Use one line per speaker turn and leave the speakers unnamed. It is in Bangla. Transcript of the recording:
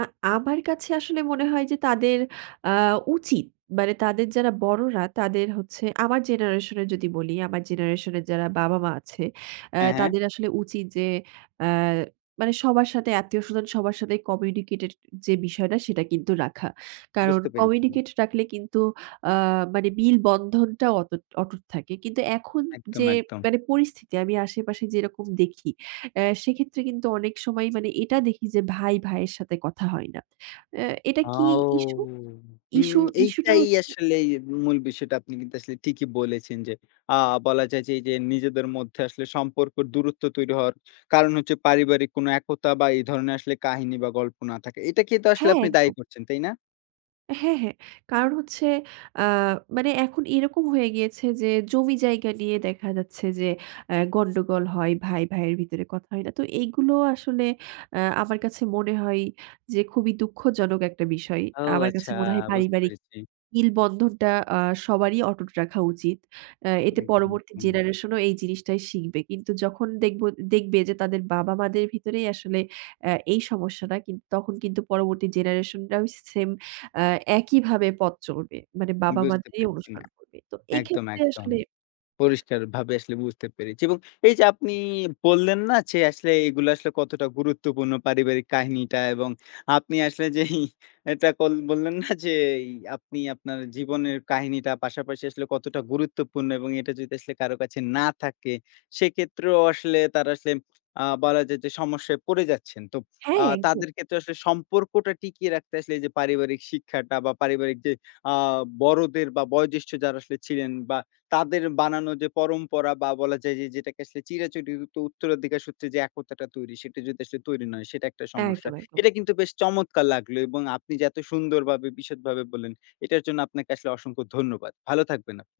আ আমার কাছে আসলে মনে হয় যে তাদের আ উচিত। মানে তাদের যারা বড়রা তাদের হচ্ছে আমার জেনারেশন এর যদি বলি, আমার জেনারেশন এর যারা বাবা মা আছে অ্যা
হ্যাঁ, হ্যাঁ।
তাদের আসলে উচিত যে আ মানে সবার সাথে আত্মীয়স্বজন সবার সাথে কমিউনিকেটের যে বিষয়টা সেটা কিন্তু রাখা। কারণ
বুঝতে পেরেছি।
কমিউনিকেট রাখলে কিন্তু আ মানে মিল বন্ধনটাও অতুট অটুট থাকে। কিন্তু এখন
একদম,
যে,
একদম।
মানে পরিস্থিতি আমি আশেপাশে যেরকম দেখি অ্যা সেক্ষেত্রে কিন্তু অনেক সময় মানে এটা দেখি যে ভাই ভাইয়ের সাথে কথা হয় না। অ্যা এটা কি
আও
ইশ্যু?
হুম,
ইশ্যু, ইশ্যু টা
এইটাই
হচ্ছে
আসলেই মূল বিষয়টা আপনি কিন্তু আসলে ঠিকই বলেছেন যে, আ বলা যায় যে, এই যে নিজেদের মধ্যে আসলে সম্পর্ক দূরত্ব তৈরি হওয়ার কারণ হচ্ছে পারিবারিক কোন একতা বা এই ধরণের আসলে কাহিনী বা গল্প না থাকে। এটাকেই তো আসলে
হ্যাঁ
আপনি দায়ী
একদম।
করছেন, তাই না?
হ্যাঁ, হ্যাঁ। কারণ হচ্ছে আ মানে এখন এরকম হয়ে গিয়েছে যে জমি জায়গা নিয়ে দেখা যাচ্ছে যে আ গন্ডগোল হয়, ভাই ভাইয়ের ভিতরে কথা হয় না। তো এইগুলো আসলে আ আমার কাছে মনে হয় যে খুবই দুঃখজনক একটা বিষয়।
ও
আমার কাছে
আচ্ছা
মনে হয়
বুঝতে
পারিবারিক
পেরেছি।
মিল বন্ধনটা আ সবারই অটুট রাখা উচিত অ্যা এতে
একদম,
পরবর্তী
হুম।
জেনারেশনও এই জিনিসটাই শিখবে। কিন্তু যখন দেখবো দেখবে যে তাদের বাবা-মাদের ভিতরেই আসলে অ্যা এই সমস্যাটা কিন্তু তখন কিন্তু পরবর্তী জেনারেশনরাও সেম আ একইভাবে পথ চলবে। মানে বাবা
বুঝতে
মাদেরই
পেরেছি
অনুসরণ
না
করবে। তো
একদম,
এক্ষেত্রে
একদম।
আসলে
পরিষ্কারভাবে আসলে বুঝতে পেরেছি এবং এই যে আপনি বললেন না যে আসলে এইগুলা আসলে কতটা গুরুত্বপূর্ণ পারিবারিক কাহিনীটা এবং আপনি আসলে যেই এটা কল বললেন না যেই আপনি আপনার জীবনের কাহিনীটা পাশাপাশি আসলে কতটা গুরুত্বপূর্ণ এবং এটা যদি আসলে কারো কাছে না থাকে সেক্ষেত্রেও আসলে তারা সেম আ বলা যায় যে, সমস্যায় পড়ে যাচ্ছেন। তো আ
হ্যাঁ একদম।
তাদের ক্ষেত্রে আসলে সম্পর্কটা টিকিয়ে রাখতে আসলে যে পারিবারিক শিক্ষাটা বা পারিবারিক যে আ বড়দের বা বয়োজ্যেষ্ঠ যার আসলে ছিলেন বা তাদের বানানো যে পরম্পরা বা বলা যায় যে যেটাকে আসলে চিরাচরিত উত্তরাধিকার সূত্রে যে একতাটা তৈরি সেটা যদি আসলে তৈরি নয় সেটা একটা সমস্যা।
একদম, একদম।
এটা কিন্তু বেশ চমৎকার লাগলো এবং আপনি যে এত সুন্দরভাবে বিশদভাবে বললেন এটার জন্য আপনাকে আসলে অসংখ্য ধন্যবাদ ভালো থাকবেন আপনি।